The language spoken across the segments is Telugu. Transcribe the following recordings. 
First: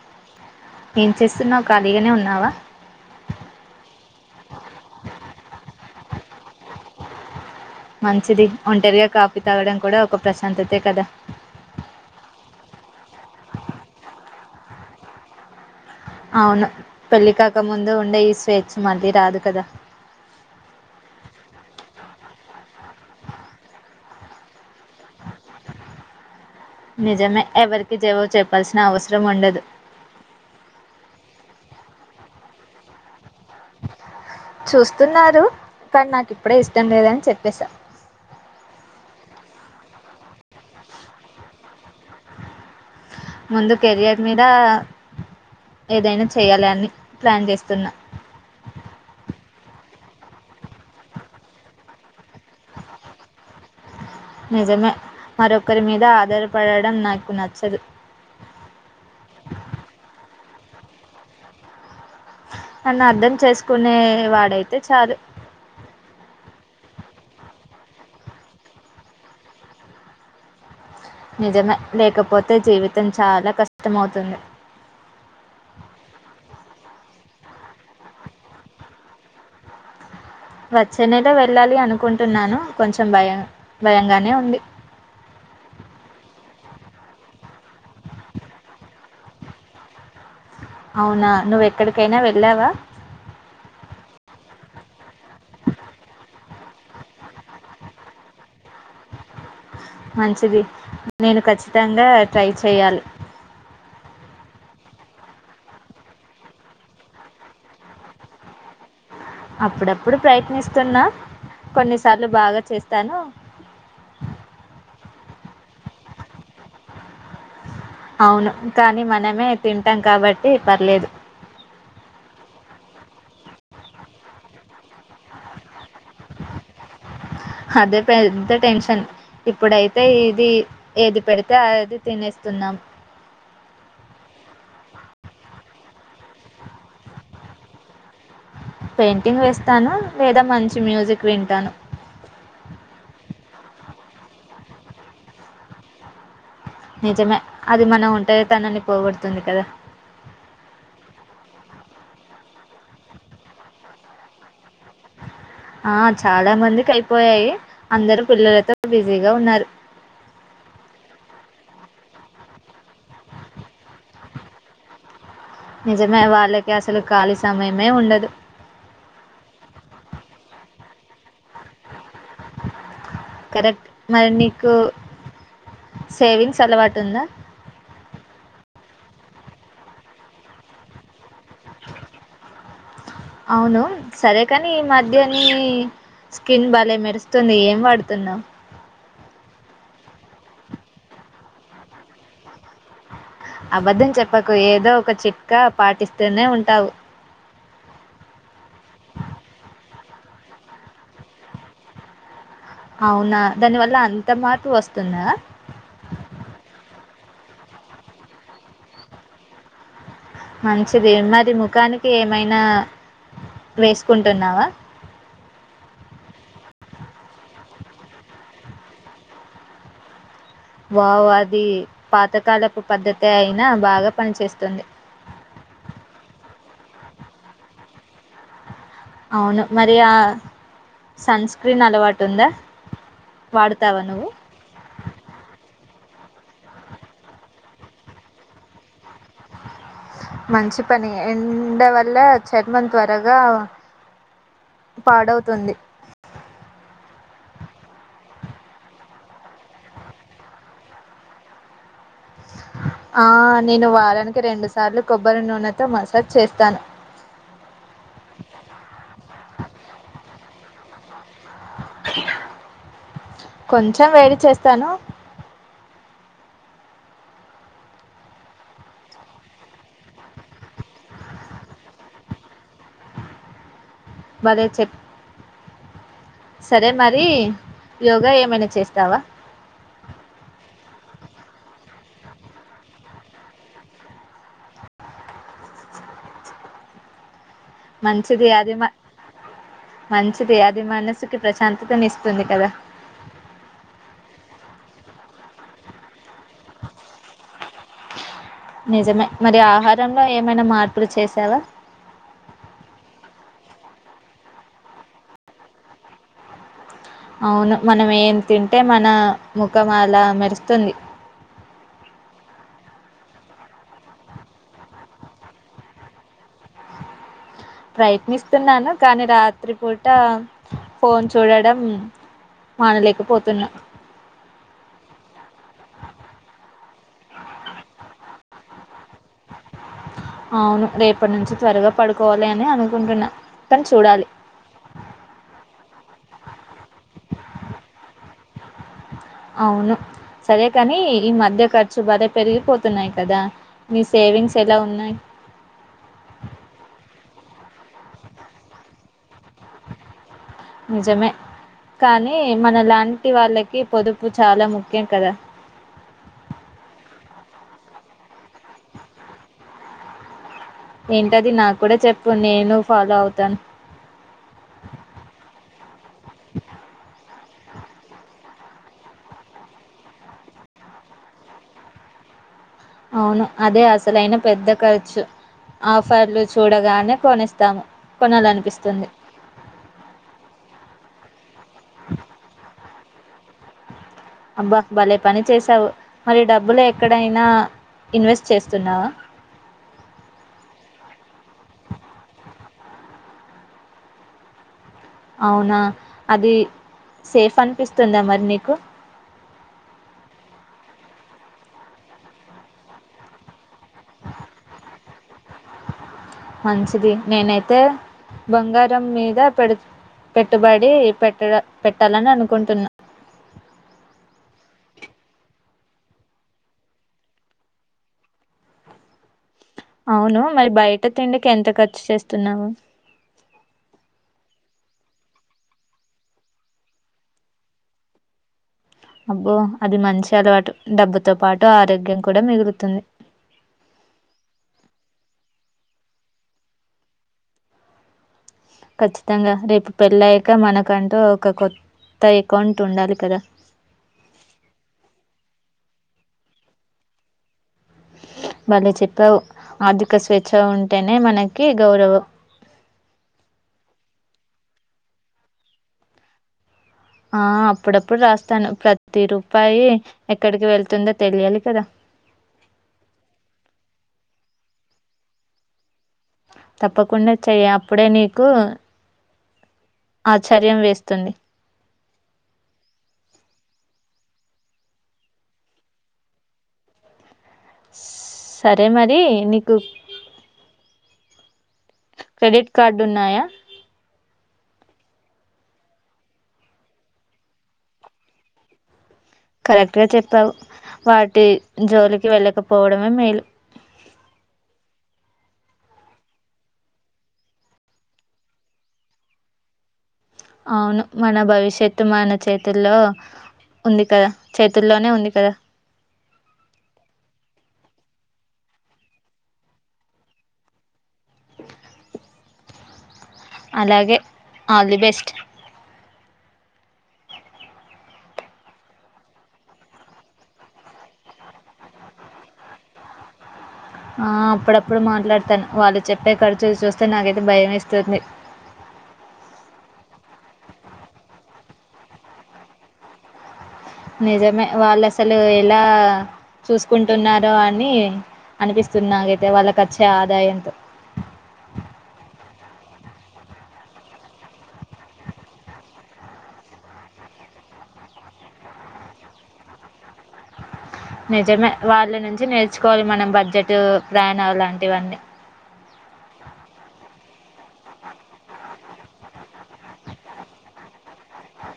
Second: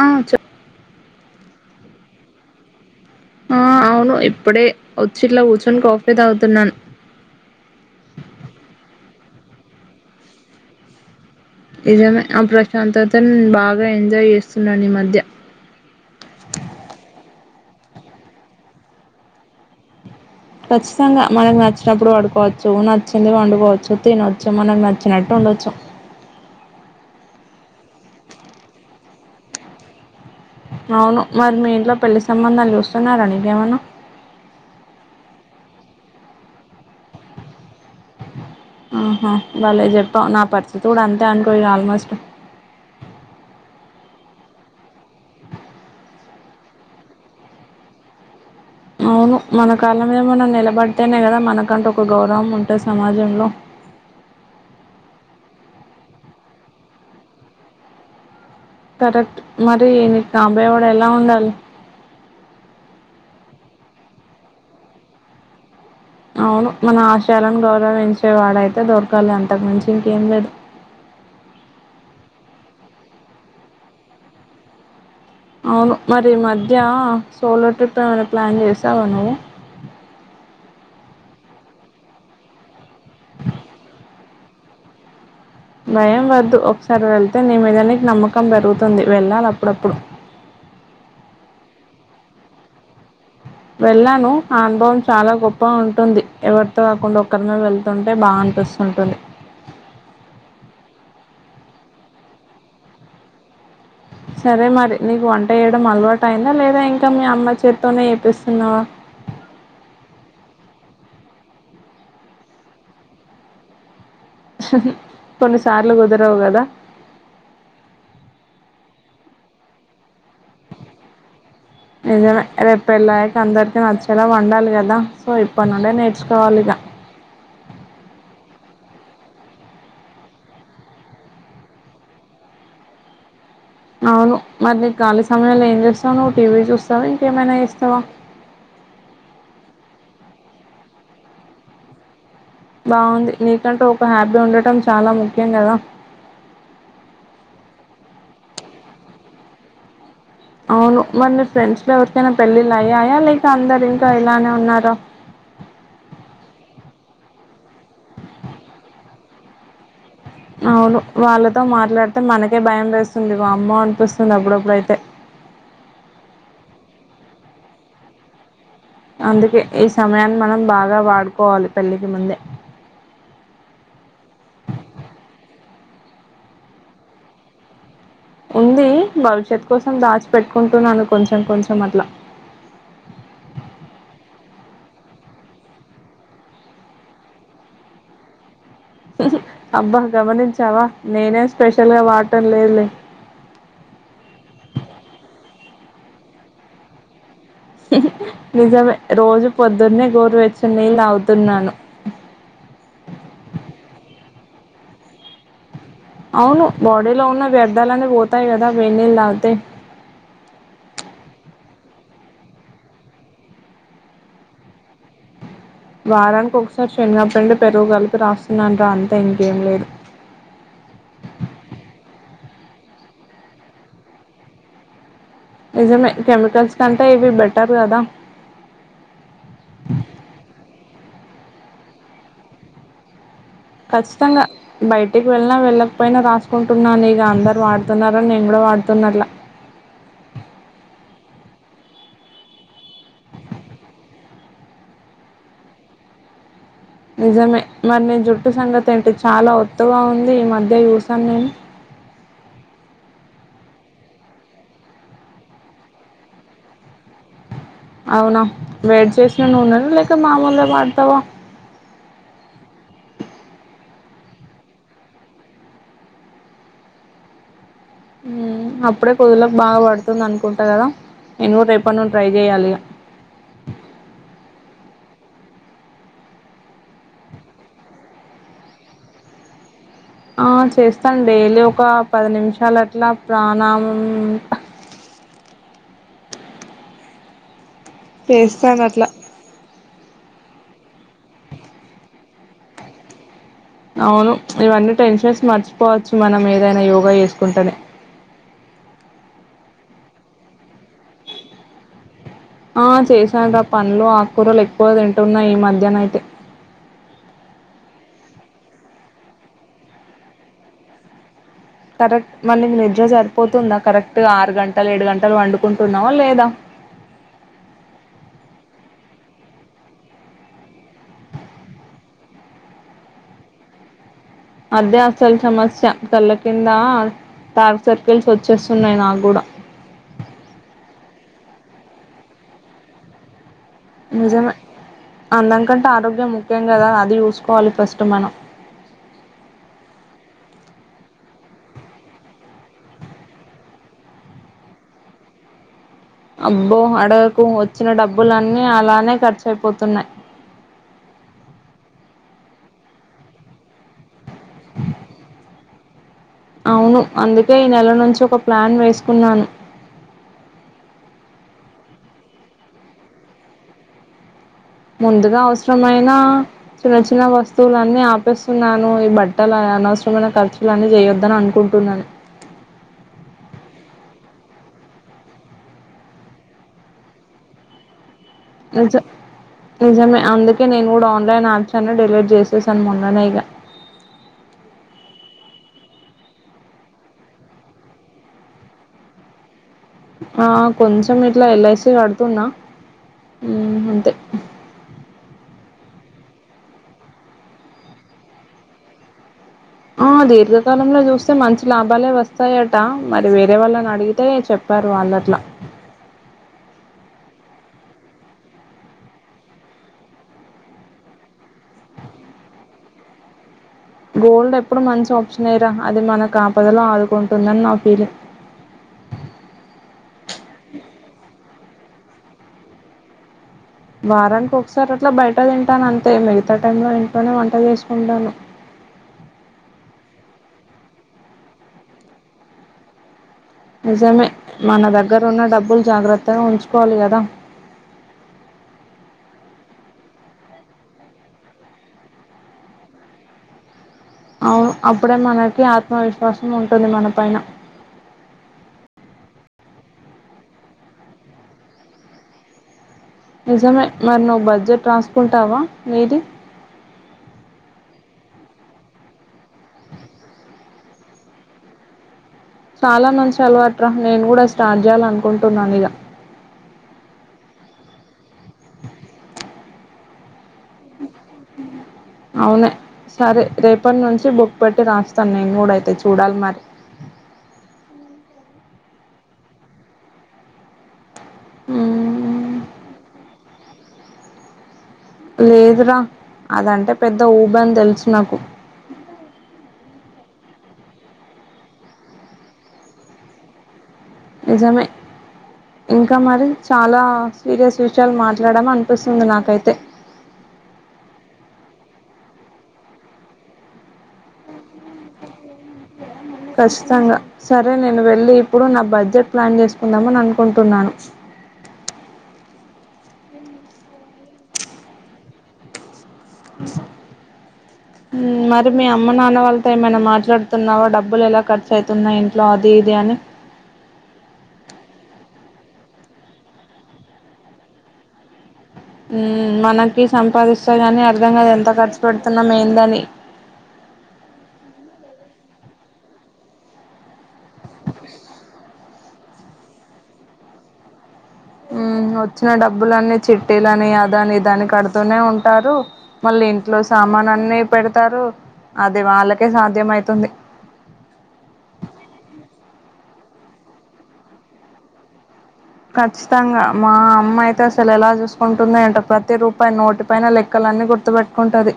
ఆ చె ఎం చేస్తున్నావు ఖాళీగానే ఉన్నావా ఆ అవును ఇప్పుడే వచ్చి ఇట్లా కూర్చొని కాఫే తాగుతున్నాను మంచిది ఒంటరిగా కాఫీ తాగడం కూడా ఒక ప్రశాంతతే కదా నిజమే ఆ ప్రశాంతతను బాగా ఎంజాయ్ చేస్తున్నాను ఈ మధ్య అవును పెళ్లి కాక ముందు ఉండే ఈ స్వేచ్ఛ మళ్ళీ రాదు కదా ఖచ్చితంగా మనకు నచ్చినప్పుడు వాడుకోవచ్చు నచ్చింది వండుకోవచ్చు తినవచ్చు మనకు నచ్చినట్టు ఉండొచ్చు నిజమే ఎవరికి జేవో చెప్పాల్సిన అవసరం ఉండదు అవును మరి మీ ఇంట్లో పెళ్లి సంబంధాలు చూస్తున్నారా నీకేమన్న చూస్తున్నారు కానీ నాకు ఇప్పుడే ఇష్టం లేదని చెప్పేసా ఆహా భలే చెప్పావ్ నా పరిస్థితి కూడా అంతే అనుకోయి ఆల్మోస్ట్ ముందు కెరియర్ మీద ఏదైనా చేయాలి అని ప్లాన్ చేస్తున్నా అవును మన కాళ్ళ మీద మనం నిలబడితేనే కదా మనకంటూ ఒక గౌరవం ఉంటుంది సమాజంలో నిజమే మరొకరి మీద ఆధారపడడం నాకు నచ్చదు. కాబోయే వాడు ఎలా ఉండాలి. నన్నీ అర్థం చేసుకునే వాడైతే చాలు అవును మన ఆశయాలను గౌరవించేవాడైతే దొరకాలి అంతకు మించి ఇంకేం లేదు. నిజమే లేకపోతే జీవితం చాలా కష్టంమవుతుంది. అవును మరి ఈ మధ్య సోలో ట్రిప్ ఏమైనా ప్లాన్ చేసావ నువ్వు వచ్చేనేల వెళ్ళాలి అనుకుంటున్నాను కొంచెం భయం భయంగానే ఉంది. భయం వద్దు ఒకసారి వెళ్తే నీ మీద నీకి నమ్మకం పెరుగుతుంది వెళ్ళాలప్పుడప్పుడు అవునా నువ్వెక్కడికైనా వెళ్ళావా వెళ్ళాను ఆ అనుభవం చాలా గొప్పగా ఉంటుంది ఎవరితో కాకుండా ఒక్కరిమే వెళ్తుంటే బాగా అనిపిస్తుంటుంది. మంచిది నేను ఖచ్చితంగా ట్రై చేయాలి. సరే మరి నీకు వంట వేయడం అలవాటు అయిందా లేదా ఇంకా మీ అమ్మ చేత్తోనే చేపిస్తున్నావా అప్పుడప్పుడు ప్రయత్నిస్తున్నా కొన్నిసార్లు బాగా చేస్తాను. కొన్నిసార్లు కుదరవు కదా అవును కానీ మనమే తింటాం కాబట్టి పర్లేదు. నిజమే రేపు పెళ్లయ్యాక అందరికి నచ్చేలా వండాలి కదా సో ఇప్పటి నూన్ నే నేర్చుకోవాలి ఇగ అదే పెద్ద టెన్షన్ ఇప్పుడైతే ఇది ఏది పెడితే అదైతే తినేస్తున్నాం. అవును మరి నీ ఖాళీ సమయంలో ఏం చేస్తావు నువ్వు టీవీ చూస్తావా ఇంకేమైనా చేస్తావా పెయింటింగ్ వేస్తాను లేదా మంచి మ్యూజిక్ వింటాను. బాగుంది నీకంటే ఒక హ్యాబీ ఉండటం చాలా ముఖ్యం కదా నిజమే అది మన ఒంటరితనాన్ని పోగడుతుంది కదా అవును మరీ మీ ఫ్రెండ్స్ లో ఎవరికైనా పెళ్ళిల్లు అయ్యాయా లేక అందరు ఇంకా ఇలానే ఉన్నార ఆ చాలా మంది కయిపోయాయి అందరూ పిల్లలతో బిజీగా ఉన్నారు. అవును వాళ్ళతో మాట్లాడితే మనకే భయం వేస్తుంది వామ్మో అనిపిస్తుంది అప్పుడప్పుడైతే నిజమే వాళ్ళకి అసలు ఖాళీ సమయమే ఉండదు. అందుకే ఈ సమయాన్ని మనం బాగా వాడుకో కరెక్ట్ మరి నీకు సేవింగ్స్ అలవాటు ఉందా ఉంది భవిష్యత్ కోసం దాచిపెట్టుకుంటున్నాను కొంచెం కొంచెం అట్లా అవును సరే కానీ ఈ మధ్య నీ స్కిన్ బలే మెరుస్తుంది ఏం వాడుతున్నావు. అబ్బా గమనించావా నేనే స్పెషల్ గా వాడటం లేదులే అబద్ధం చెప్పకు ఏదో ఒక చిట్కా పాటిస్తూనే ఉంటావు. నిజమే రోజు పొద్దున్నే గోరువేచ్చని నీళ్ళు తాగుతున్నాను. అవునా దాని వల్ల అన్ అంత మార్పు వస్తుందా అవును బాడీలో ఉన్న వ్యర్థాలన్నీ పోతాయి కదా వెన్నెళ్ళు తాగితే మంచిది మరి ముఖానికి ఏమైనా వేసుకుంటున్నావా వారానికి ఒకసారి శనగ పిండి పెరుగు కలిపి రాస్తున్నాను రా అంతే ఇంకేం లేదు. వావా్ అది పాతకాలపు పద్ధతే అయినా బాగా పనిచేస్తుంది. నిజమే కెమికల్స్ కంటే ఇవి బెటర్ కదా అవును మరి ఆ సన్ స్క్రీన్ అలవాటు ఉందా వాడుతావా నువ్వు ఖచ్చితంగా బయటికి వెళ్ళిన వెళ్ళ పోయిన రాసుకుంటున్నాను ఇక అందరు వాడుతున్నారని నేను కూడా వాడుతున్న అట్ల మంచి పని ఎండ వల్ల చర్మం త్వరగా పాడవుతుంది నిజమే మరి నే జుట్టు సంగతి ఏంటి చాలా ఒత్తుగా ఉంది ఈ మధ్య చూసాను నేను ఆ నేను వారానికి రెండు సార్లు కొబ్బరి నూనెతో మసాజ్ చేస్తాను అవునా వేడి చేసిన నూనె న లేక మామూలుగా వాడు తావ కొంచెం వేడి చేస్తాను అప్పుడే కుదులకు బాగా పడుతుంది అనుకుంటా కదా నేను రేపటి నుండి ట్రై చెయ్యాలి ఇగ వదే చెప్ సరే మరి యోగా ఏమైనా చేస్తావా ఆ చేస్తాను డైలీ ఒక పది నిమిషాలు అట్లా ప్రాణామం మంచిది అది చేస్తాను మా అట్లా మంచిది అది మనసుకి ప్రశాంత ను ఇస్తుంది కదా అవును ఇవన్నీ టెన్షన్స్ మర్చిపోవచ్చు మనం ఏదైనా యోగా చేసుకుంటేనే నిజమే మరి ఆహారంలో ఏమైనా మార్పులు చేసావా ఆ చేశాను రా పండ్లు ఆకుకూరలు ఎక్కువ తింటున్నా ఈ మధ్యన అయితే అవును మనం ఏం తింటే మన ముఖం అలా మెరుస్తుంది కరెక్ట్ మరి నీకు నిద్ర సరిపోతుందా కరెక్ట్ ఆరు గంటలు ఏడు గంటలు వండుకుంటున్నావా లేదా ప్రయత్నిస్తున్నాను కానీ రాత్రి పూట ఫోన్ చూడడం మానలేకపోతున్నా అదే అసలు సమస్య కళ్ళ కింద డార్క్ సర్కిల్స్ వచ్చేస్తున్నాయి నాకు కూడా అవును రేపు అప్పటి నుంచి త్వరగా పడుకోవాలి అని అనుకుంటున్నా కానీ చూడాలి నిజమే అందంకంటే ఆరోగ్యం ముఖ్యం కదా అది చూసుకోవాలి ఫస్ట్ మనం అవును సరే కానీ ఈ మధ్య ఖర్చు బాలే పెరిగిపోతున్నాయి కదా మీ సేవింగ్స్ ఎలా ఉన్నాయి అబ్బో అడగకు వచ్చిన డబ్బులన్నీ అలానే ఖర్చు అయిపోతున్నాయి నిజమే కానీ మన లాంటి వాళ్ళకి పొదుపు ప్పుకు చాలా ముఖ్యం కదా అవును అందుకే ఈ నెల నుంచి ఒక ప్లాన్ వేసుకున్నాను ఏంటది నాకు కూడా చెప్పు నేను ఫాలో అవుతాను ముందుగా అవసరమైన చిన్న చిన్న వస్తువులన్నీ ఆపేస్తున్నాను ఈ బట్టల అనవసరమైన ఖర్చులున్నీ చేయొద్దని అనుకుంటున్నాను అవును అదే అసలైన పెద్ద ఖర్చు ఆఫర్లు చూడగానే కొనేస్తాము నిజం కొనాలనిపిస్తుంది నిజమే అందుకే నేను కూడా ఆన్లైన్ యాప్స్ అన్ని డెలీట్ చేసేసాను మ అనేగ అబ్బ భలే పని చేసావు మరి డబ్బులు ఎక్కడైనా ఇన్వెస్ట్ చేస్తున్నావా ఆ కొంచెం ఇట్లా ఎల్ఐసి కడుతున్నా హ్మ్ అంతే అవున అది సేఫ్ అనిపిస్తుంద మరి నీకు ఆ దీర్ఘకాలంలో చూస్తే మంచి లాభాలే వస్తాయట మరి వేరే వాళ్ళ అడిగితే చెప్పారు వాళ్ళు అట్లా మంచిది నేనైతే బంగారం మీద పెడు పెట్టుబడి పెట్టడం పెట్టాలని అనుకుంటున్నా. గోల్డ్ ఎప్పుడు మంచి ఆప్షన్ నే రా అది మనకు ఆపదలో ఆదుకుంటుందని నా ఫీలింగ్ అవును మరి బయట తిండికి ఎంత ఖర్చు చేస్తున్నావో వారానికి ఒకసారి అట్లా బయట తింటాను అంతే మిగత టైంలో ఇంట్లోనే వంట చేసుకుంటాను అబ్బో అది మంచి అలవాటు డబ్బుతో పాటు ఆరోగ్యం కూడా మిగులుతుంది నిజమే మన దగ్గర ఉన్న డబ్బులు జాగ్రత్తగా ఉంచుకోవాలి గదా ఖచ్చితంగా రేపు పెళ్ళయ్యాక మనకంటూ ఒక కొత్త ఏకౌంట్ ఉండాలి కదా అవు అప్పుడే మనకి ఆత్మ విశ్వాసం ఉంటుంది. మన పైన భలే చెప్పావు ఆర్థిక స్వేచ్ఛ ఉంటేనే మనకి గౌరవం. నిజమే మరి నువ్వు బడ్జెట్ రాసుకుంటావా నీది ఆ అప్పుడప్పుడు రాస్తాను ప్రతి రూపాయి ఎక్కడికి వెళ్తుందో తెలియాలి కదా చాలా మంచి అలవాట్రా నేను కూడా స్టార్ట్ చేయాల అనుకుంటున్నాను ఇగ తప్పకుండా చెయ్ అప్పుడే నీకు అద్ అవును సరే రేపు అప్పటి నుంచి బుక్ పెట్టి రాస్తాను నేను కూడా అయితే చూడాలి మరి స్ సరే మరి నీకు హ్మ్ క్రెడిట్ కార్డు ఉన్నాయా లేదురా అదంటే పెద్ద ఊబ అని తెలుసు నాకు కరెక్టుగా చెప్పావు వాటి జోలికి వెళ్ళకపోవడమే మేలు నిజమే ఇంక మరి చాలా సీరియస్ విషయాలు మాట్లాడమ అనిపిస్తుంది నాకైతే అవును మన భవిష్యత్తు మన చేతుల్లో ఉంది కదా చేతుల్లోనే ఉంది కదా ఖచ్చితంగా సరే నేను వెళ్ళి ఇప్పుడు నా బడ్జెట్ ప్లాన్ చేసుకుందామని అనుకుంటున్నాను. అలాగే ఆల్ ది బెస్ట్ హ్మ్ మరి మీ అమ్మ నాన్న వాళ్ళతో ఏమైనా, మాట్లాడుతున్నావా, డబ్బులు ఎలా ఖర్చు అయి తున్నాయ్. ఇంట్లో అది ఇది అని. ఆ అప్పుడప్పుడు మాట్లాడతను వాళ్ళు చెప్పే ఖర్చులు చూస్తే నాకైతే భయం వేస్తుంది. ఊమ్ మనకి సంపాదిస్తే కాని అర్ధంగాదు. ఎంత ఖర్చు పెడుతున్నామేందని. నిజమే వాళ్ళు అసలు ఎలా చూసుకుంటున్నారో, అని అనిపిస్తున్నా నాకు అయితే వాళ్ళకు వచ్చే ఆదాయంతో. వచ్చిన డబ్బులన్ని చిట్టీలని అదని ఇదని కడుతూనే ఉంటారు. మళ్ళీ ఇంట్లో సామాన్ అన్ని పెడతారు. అది వాళ్ళకే సాధ్యం అయితుంది. నిజమే వాళ్ళ నుంచి నేర్చుకోవాలి. మనం బడ్జెట్ ప్రయాణం లాంటివన్నీ. ఖచ్చితంగా మా అమ్మ అయితే అసలు ఎలా చూసుకుంటుంది ఎంటో ప్రతి రూప ప నోటి పైన లెక్కలన్నీ గుర్తు పెట్టుకుంటది.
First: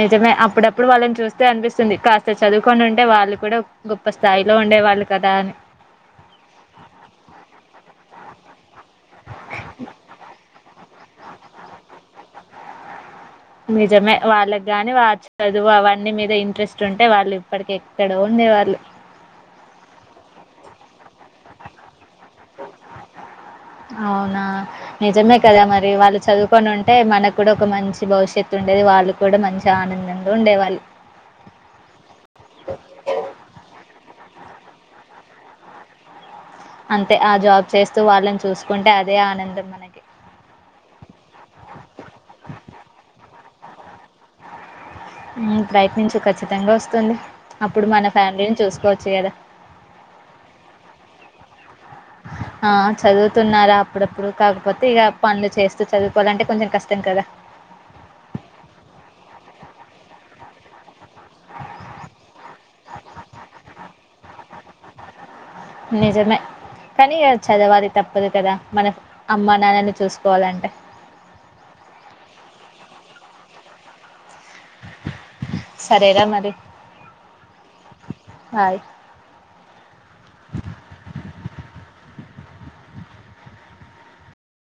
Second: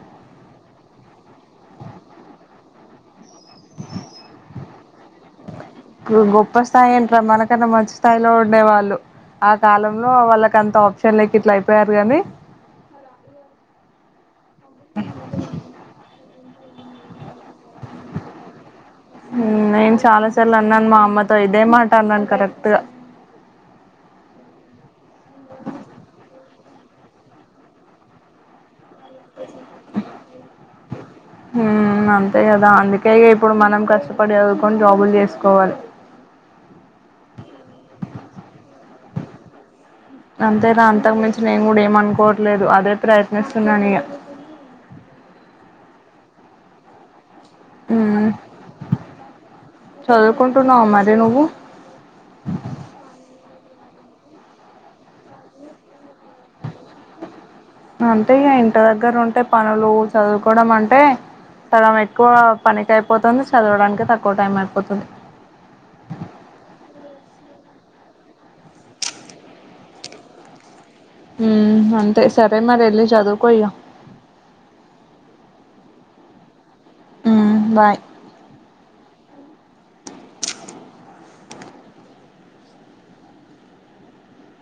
నిజమే అప్పుడప్పుడు వాళ్ళని చూస్తే అనిపిస్తుంది కాస్త చదుకొని ఉంటే వాళ్ళు కూడా గొప్ప స్థాయిలో ఉండేవాళ్ళు కదా అని గొప్ప స్థాయి ఏంట్రా మనకన్నా మంచి స్థాయిలో ఉండేవాళ్ళు ఆ కాలంలో వాళ్ళక అంత ఆప్షన్ చెన్నైకి ఇట్లా అయిపోయారు గానీ నిజమే వాళ్ళకిగాని వా చదువు అవన్నీ మీద ఇంట్రెస్ట్ ఉంటే వాళ్ళు ఇప్పటికి ఎక్కడో ఉండే వాళ్ళు నన్ మా అమ్మ స ఇదే మాట అ నను కరెక్ట్ టుగ అవునా నిజమే కదా మరి వాళ్ళు చదువుకొని ఉంటే మనకు కూడా ఒక మంచి భవిష్యత్తు ఉండేది వాళ్ళు కూడా మంచిగా ఆనందంగా ఉండేవాళ్ళు. మ్మ్ అంతే కదా అందుకే ఇప్పుడు మనం కష్ట పడి చదుకొని జాబులు చేసుకోవాలి అంతే ఆ జాబ్ చేస్తూ వాళ్ళని చూసుకుంటే అదే ఆనందం మనకి అంతే నా అంతకు మించి నేను కూడా ఏమ అనుకోవట్లేదు అదే ప్రయత్నిస్తున్నాను ఇగ ప్రయత్నించు ఖచ్చితంగా వస్తుంది అప్పుడు మన హ్మ్ ఫ్యామిలీని చూసుకోవచ్చు కదా చదువుకుంటున్నావ మరి నువ్వు ఆ చదువుతున్నారా అప్పుడప్పుడు కాకపోతే ఇగ పనులు చేస్తూ చదువుకోవాలంటే కొంచెం కష్టం కదా అంటే ఇగ ఇంటి దగ్గర ఉంటే పనులు చదువుకోవడం అంటే సగం ఎక్కువ పనికి అయిపోతుంది చదవడానికి తక్కువ టైం పోతది నిజమే కానీ చదవాలి తప్పదు కదా మన అమ్మా నాన్నని చూసుకోవాలంటే హ్మ్ అంతే సరే మరి వెళ్లి చదుకో ఇగ సరేరా మరి హ్మ్ బాయ్ బాయ్